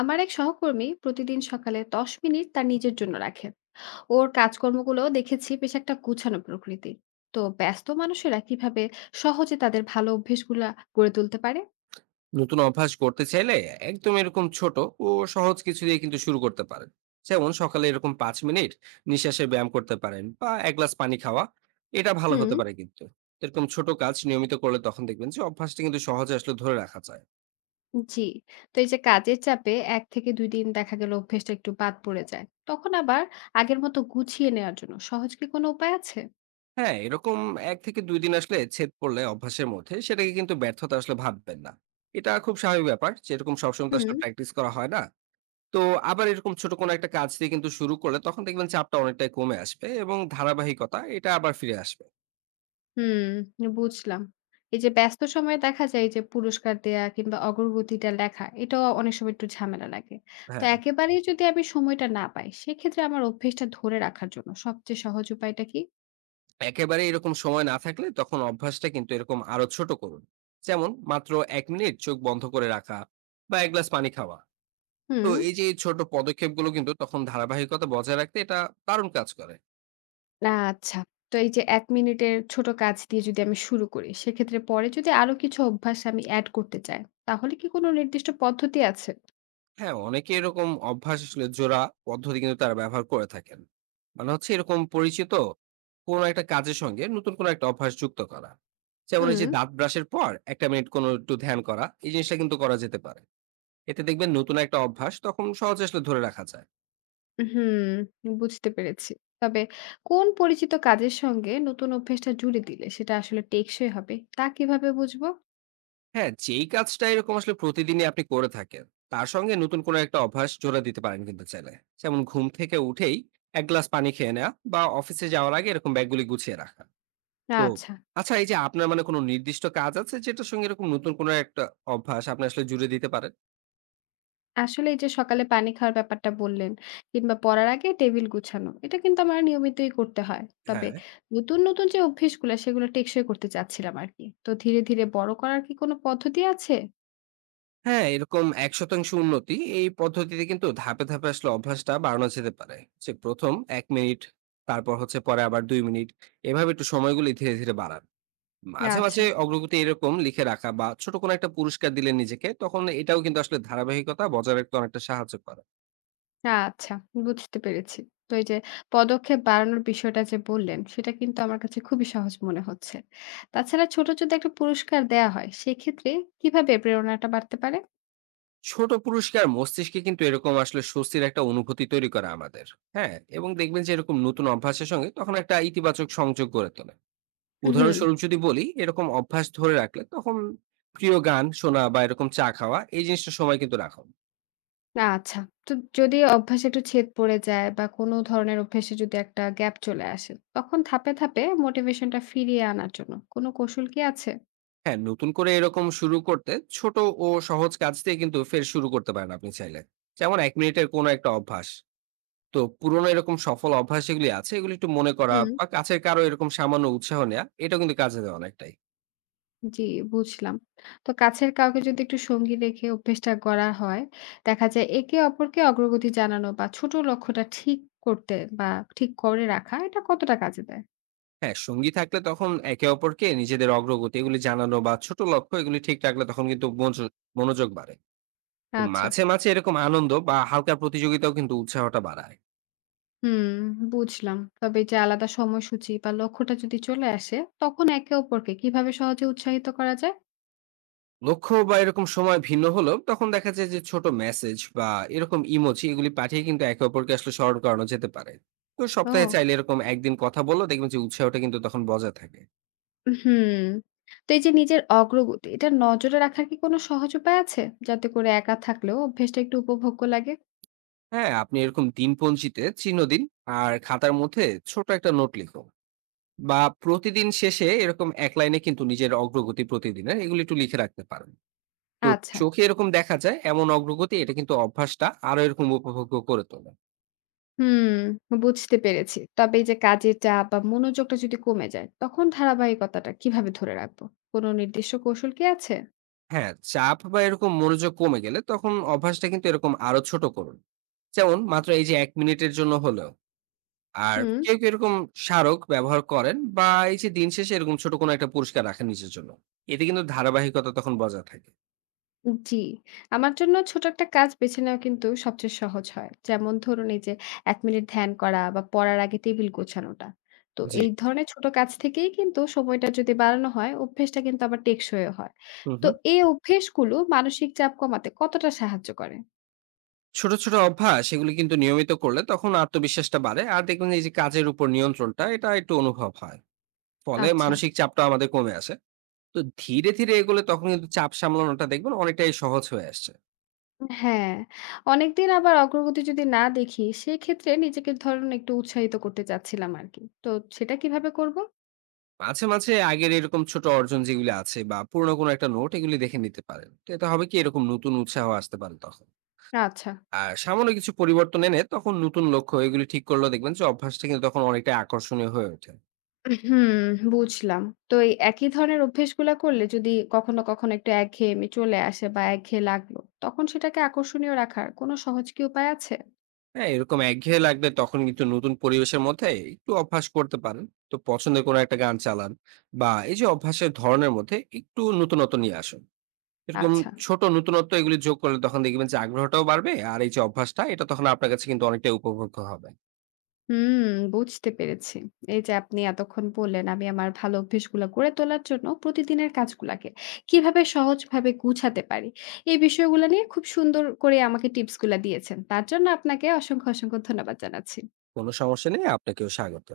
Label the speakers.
Speaker 1: আমার এক সহকর্মী প্রতিদিন সকালে ১০ মিনিট তার নিজের জন্য রাখেন। ওর কাজকর্মগুলো দেখেছি বেশ একটা গুছানো প্রকৃতি। তো ব্যস্ত মানুষেরা কিভাবে সহজে তাদের ভালো অভ্যেসগুলা গড়ে তুলতে পারে?
Speaker 2: নতুন অভ্যাস করতে চাইলে একদম এরকম ছোট ও সহজ কিছু দিয়ে কিন্তু শুরু করতে পারেন যেমন সকালে এরকম ৫ মিনিট নিঃশ্বাসে ব্যায়াম করতে পারেন বা এক গ্লাস পানি খাওয়া এটা ভালো হতে
Speaker 1: হুম।
Speaker 2: পারে কিন্তু এরকম ছোট কাজ নিয়মিত করলে তখন দেখবেন যে অভ্যাসটা কিন্তু সহজে আসলে ধরে রাখা যায়।
Speaker 1: জি। তো এই যে কাজের চাপে এক থেকে দুই দিন দেখা গেল অভ্যেসটা একটু বাদ পড়ে যায়, তখন আবার আগের মতো গুছিয়ে নেওয়ার জন্য সহজ কি কোনো উপায় আছে?
Speaker 2: হ্যাঁ এরকম ১ থেকে ২ দিন আসলে ছেদ পড়লে অভ্যাসের মধ্যে সেটাকে কিন্তু ব্যর্থতা আসলে ভাববেন না। এটা খুব স্বাভাবিক ব্যাপার যেরকম সবসময় তো
Speaker 1: হুম।
Speaker 2: আসলে প্র্যাকটিস করা হয় না। তো আবার এরকম ছোট কোনো একটা কাজ দিয়ে কিন্তু শুরু করলে তখন দেখবেন চাপটা অনেকটাই কমে আসবে এবং ধারাবাহিকতা এটা আবার ফিরে আসবে।
Speaker 1: হুম, বুঝলাম। এই যে ব্যস্ত সময়ে দেখা যায় যে পুরস্কার দেয়া কিংবা অগ্রগতিটা লেখা এটাও অনেক সময় একটু ঝামেলা লাগে। তো
Speaker 2: হ্যাঁ
Speaker 1: একেবারেই যদি আমি সময়টা না পাই সেক্ষেত্রে আমার অভ্যেসটা ধরে রাখার জন্য সবচেয়ে সহজ উপায়টা কি?
Speaker 2: একেবারে এরকম সময় না থাকলে তখন অভ্যাসটা কিন্তু এরকম আরো ছোট করুন, যেমন মাত্র ১ মিনিট চোখ বন্ধ করে রাখা বা ১ গ্লাস পানি খাওয়া। তো
Speaker 1: হুম,
Speaker 2: এই যে এই ছোট পদক্ষেপগুলো কিন্তু তখন ধারাবাহিকতা বজায় রাখতে এটা দারুণ কাজ করে।
Speaker 1: আচ্ছা। তো এই যে ১ মিনিটের ছোট কাজ দিয়ে যদি আমি শুরু করি, সেক্ষেত্রে পরে যদি আরো কিছু অভ্যাস আমি এড করতে চাই, তাহলে কি কোনো নির্দিষ্ট পদ্ধতি আছে?
Speaker 2: হ্যাঁ, অনেকে এরকম অভ্যাস আসলে জোড়া পদ্ধতি কিন্তু তারা ব্যবহার করে থাকেন। মানে হচ্ছে এরকম পরিচিত কোনো একটা কাজের সঙ্গে নতুন কোনো একটা অভ্যাস যুক্ত করা। যেমন এই
Speaker 1: হুম।
Speaker 2: যে দাঁত ব্রাশের পর ১ টা মিনিট কোনো একটু ধ্যান করা। এই জিনিসটা কিন্তু করা যেতে পারে। এতে দেখবেন নতুন একটা অভ্যাস তখন সহজে আসলে ধরে রাখা যায়।
Speaker 1: হুম, বুঝতে পেরেছি। তবে কোন পরিচিত কাজের সঙ্গে নতুন অভ্যাসটা জুড়ে দিলে সেটা আসলে টেকসই হবে, তা কিভাবে বুঝবো?
Speaker 2: হ্যাঁ, যেই কাজটা এরকম আসলে প্রতিদিনই আপনি করে থাকেন, তার সঙ্গে নতুন কোনো একটা অভ্যাস জোড়া দিতে পারেন কিন্তু চাইলে। যেমন ঘুম থেকে উঠেই ১ গ্লাস পানি খেয়ে নেওয়া বা অফিসে যাওয়ার আগে এরকম ব্যাগগুলি গুছিয়ে রাখা। তো
Speaker 1: আচ্ছা।
Speaker 2: আচ্ছা এই যে আপনার মানে কোনো নির্দিষ্ট কাজ আছে যেটার সঙ্গে এরকম নতুন কোনো একটা অভ্যাস আপনি আসলে জুড়ে দিতে পারেন?
Speaker 1: আসলে এই যে সকালে পানি খাওয়ার ব্যাপারটা বললেন কিংবা পড়ার আগে টেবিল গুছানো, এটা কিন্তু আমার নিয়মিতই করতে হয়। তবে
Speaker 2: হ্যাঁ।
Speaker 1: নতুন, নতুন যে অভ্যেসগুলা সেগুলো টেকসই করতে চাচ্ছিলাম আরকি। তো ধীরে, ধীরে বড় করার কি কোনো পদ্ধতি আছে?
Speaker 2: হ্যাঁ, এরকম ১% উন্নতি এই পদ্ধতিতে কিন্তু ধাপে, ধাপে আসলে অভ্যাসটা বাড়ানো যেতে পারে। যে ১ম ১ মিনিট, তারপর হচ্ছে পরে আবার ২ মিনিট। এভাবে একটু সময়গুলি ধীরে, ধীরে বাড়ান। মাঝে,
Speaker 1: আচ্ছা।
Speaker 2: মাঝে অগ্রগতি এরকম লিখে রাখা বা ছোট কোনো একটা পুরস্কার দিলে নিজেকে তখন এটাও কিন্তু আসলে ধারাবাহিকতা বজায় রাখতে অনেকটা সাহায্য করে।
Speaker 1: আচ্ছা, বুঝতে পেরেছি। তো এই যে পদক্ষেপ বাড়ানোর বিষয়টা যে বললেন, সেটা কিন্তু আমার কাছে খুবই সহজ মনে হচ্ছে। তাছাড়া ছোট যদি একটা পুরস্কার দেয়া হয়, সেক্ষেত্রে কিভাবে প্রেরণাটা বাড়তে পারে?
Speaker 2: ছোট পুরস্কার মস্তিষ্কে কিন্তু এরকম আসলে স্বস্তির একটা অনুভূতি তৈরি করে আমাদের। হ্যাঁ এবং দেখবেন যে এরকম নতুন অভ্যাসের সঙ্গে তখন একটা ইতিবাচক সংযোগ গড়ে তোলে।
Speaker 1: হুম।
Speaker 2: উদাহরণস্বরূপ যদি বলি এরকম অভ্যাস ধরে রাখলে তখন প্রিয় গান শোনা বা এরকম চা খাওয়া এই জিনিসটা সময় কিন্তু রাখুন।
Speaker 1: আচ্ছা। তো যদি অভ্যাসে একটু ছেদ পড়ে যায় বা কোনো ধরনের অভ্যাসে যদি একটা গ্যাপ চলে আসে, তখন ধাপে, ধাপে মোটিভেশনটা ফিরিয়ে আনার জন্য কোনো কৌশল কি আছে?
Speaker 2: হ্যাঁ নতুন করে এরকম শুরু করতে ছোট ও সহজ কাজ দিয়ে কিন্তু ফের শুরু করতে পারেন আপনি চাইলে, যেমন ১ মিনিটের কোনো একটা অভ্যাস। তো পুরোনো এরকম সফল অভ্যাস এগুলি আছে এগুলি একটু মনে করা বা কাছের কারো এরকম সামান্য উৎসাহ নেওয়া এটা কিন্তু কাজে দেওয়া অনেকটাই।
Speaker 1: জি, বুঝলাম। তো কাছের কাউকে যদি একটু সঙ্গী রেখে অভ্যেসটা গড়া হয়, দেখা যায় একে অপরকে অগ্রগতি জানানো বা ছোট লক্ষ্যটা ঠিক করতে বা ঠিক করে রাখা এটা কতটা কাজে দেয়?
Speaker 2: হ্যাঁ, সঙ্গী থাকলে তখন একে অপরকে নিজেদের অগ্রগতি এগুলি জানানো বা ছোট লক্ষ্য এগুলি ঠিক রাখলে তখন কিন্তু মনোযোগ মনোযোগ বাড়ে। তো
Speaker 1: আচ্ছা।
Speaker 2: মাঝে, মাঝে এরকম আনন্দ বা হালকা প্রতিযোগিতাও কিন্তু উৎসাহটা বাড়ায়।
Speaker 1: হুম, বুঝলাম। তবে এই যে আলাদা সময়সূচি বা লক্ষ্যটা যদি চলে আসে, তখন একে অপরকে কিভাবে সহজে উৎসাহিত করা যায়?
Speaker 2: লক্ষ্য বা এরকম সময় ভিন্ন হলেও তখন দেখা যায় যে ছোট মেসেজ বা এরকম ইমোজি এগুলি পাঠিয়ে কিন্তু একে অপরকে আসলে স্মরণ করানো যেতে পারে। তো সপ্তাহে
Speaker 1: ও,
Speaker 2: চাইলে এরকম একদিন কথা বললেও দেখবেন যে উৎসাহটা কিন্তু তখন বজায় থাকে।
Speaker 1: হুম। তো এই যে নিজের অগ্রগতি, এটা নজরে রাখার কি কোনো সহজ উপায় আছে? যাতে করে একা থাকলেও অভ্যেসটা একটু উপভোগ্য লাগে?
Speaker 2: হ্যাঁ, আপনি এরকম দিনপঞ্জিতে চিহ্ন দিন আর খাতার মধ্যে ছোট একটা নোট লিখুন। বা প্রতিদিন শেষে এরকম এক লাইনে কিন্তু নিজের অগ্রগতি প্রতিদিনের এগুলি একটু লিখে রাখতে পারেন। তো
Speaker 1: আচ্ছা।
Speaker 2: চোখে এরকম দেখা যায় এমন অগ্রগতি এটা কিন্তু অভ্যাসটা আরো এরকম উপভোগ্য করে তোলে।
Speaker 1: হুম, বুঝতে পেরেছি। তবে এই যে কাজের চাপ বা মনোযোগটা যদি কমে যায়, তখন ধারাবাহিকতাটা কিভাবে ধরে রাখবো? কোনো নির্দিষ্ট কৌশল কি আছে?
Speaker 2: হ্যাঁ চাপ বা এরকম মনোযোগ কমে গেলে তখন অভ্যাসটা কিন্তু এরকম আরো ছোট করুন, যেমন মাত্র এই যে ১ মিনিটের জন্য হলেও। আর
Speaker 1: হুম।
Speaker 2: কেউ কেউ এরকম স্মারক ব্যবহার করেন বা এই যে দিন শেষে এরকম ছোট কোনো একটা পুরস্কার রাখেন নিজের জন্য। এতে কিন্তু ধারাবাহিকতা তখন বজায় থাকে।
Speaker 1: জি, আমার জন্য ছোট একটা কাজ বেছে নেওয়া কিন্তু সবচেয়ে সহজ হয়। যেমন ধরুন এই যে ১ মিনিট ধ্যান করা বা পড়ার আগে টেবিল গোছানোটা। তো
Speaker 2: জি।
Speaker 1: এই ধরনের ছোট কাজ থেকেই কিন্তু সময়টা যদি বাড়ানো হয়, অভ্যেসটা কিন্তু আবার টেকসইও হয়।
Speaker 2: হুম
Speaker 1: তো
Speaker 2: হুম।
Speaker 1: এই অভ্যেসগুলো মানসিক চাপ কমাতে কতটা সাহায্য করে?
Speaker 2: ছোট, ছোট অভ্যাস এগুলি কিন্তু নিয়মিত করলে তখন আত্মবিশ্বাসটা বাড়ে। আর দেখবেন যে এই যে কাজের উপর নিয়ন্ত্রণটা এটা একটু অনুভব হয়। ফলে
Speaker 1: আচ্ছা।
Speaker 2: মানসিক চাপটা আমাদের কমে আসে। তো ধীরে, ধীরে এগোলে তখন কিন্তু চাপ সামলানোটা দেখবেন অনেকটাই সহজ হয়ে আসছে।
Speaker 1: হ্যাঁ, অনেকদিন আবার অগ্রগতি যদি না দেখি, সেক্ষেত্রে নিজেকে ধরুন একটু উৎসাহিত করতে চাচ্ছিলাম আরকি। তো সেটা কিভাবে করব?
Speaker 2: মাঝে, মাঝে আগের এরকম ছোট অর্জন যেগুলি আছে বা পুরনো কোনো একটা নোট এগুলি দেখে নিতে পারেন। তো এতে হবে কি এরকম নতুন উৎসাহ আসতে পারে তখন।
Speaker 1: আচ্ছা।
Speaker 2: আর সামান্য কিছু পরিবর্তন এনে তখন নতুন লক্ষ্য এগুলি ঠিক করলেও দেখবেন যে অভ্যাসটা কিন্তু তখন অনেকটাই আকর্ষণীয় হয়ে ওঠে।
Speaker 1: হুম, বুঝলাম। তো এই একই ধরনের অভ্যেসগুলা করলে যদি কখনো, কখনো একটু একঘেয়েমি চলে আসে বা একঘেয়ে লাগলো, তখন সেটাকে আকর্ষণীয় রাখার কোনো সহজ কি উপায় আছে?
Speaker 2: হ্যাঁ, এরকম একঘেয়ে লাগলে তখন কিন্তু নতুন পরিবেশের মধ্যে একটু অভ্যাস করতে পারেন। তো পছন্দের কোনো একটা গান চালান বা এই যে অভ্যাসের ধরনের মধ্যে একটু নতুনত্ব নিয়ে আসুন। এরকম
Speaker 1: আচ্ছা।
Speaker 2: ছোট নতুনত্ব এগুলি যোগ করলে তখন দেখবেন যে আগ্রহটাও বাড়বে। আর এই যে অভ্যাসটা এটা তখন আপনার কাছে কিন্তু অনেকটাই উপভোগ্য হবে।
Speaker 1: হুম, বুঝতে পেরেছি। এই যে আপনি এতক্ষণ বললেন, আমি আমার ভালো অভ্যেসগুলা গড়ে তোলার জন্য প্রতিদিনের কাজগুলাকে কিভাবে সহজভাবে গুছাতে পারি। এই বিষয়গুলা নিয়ে খুব সুন্দর করে আমাকে টিপসগুলা দিয়েছেন। তার জন্য আপনাকে অসংখ্য, অসংখ্য ধন্যবাদ জানাচ্ছি।
Speaker 2: কোনো সমস্যা নেই। আপনাকেও স্বাগত।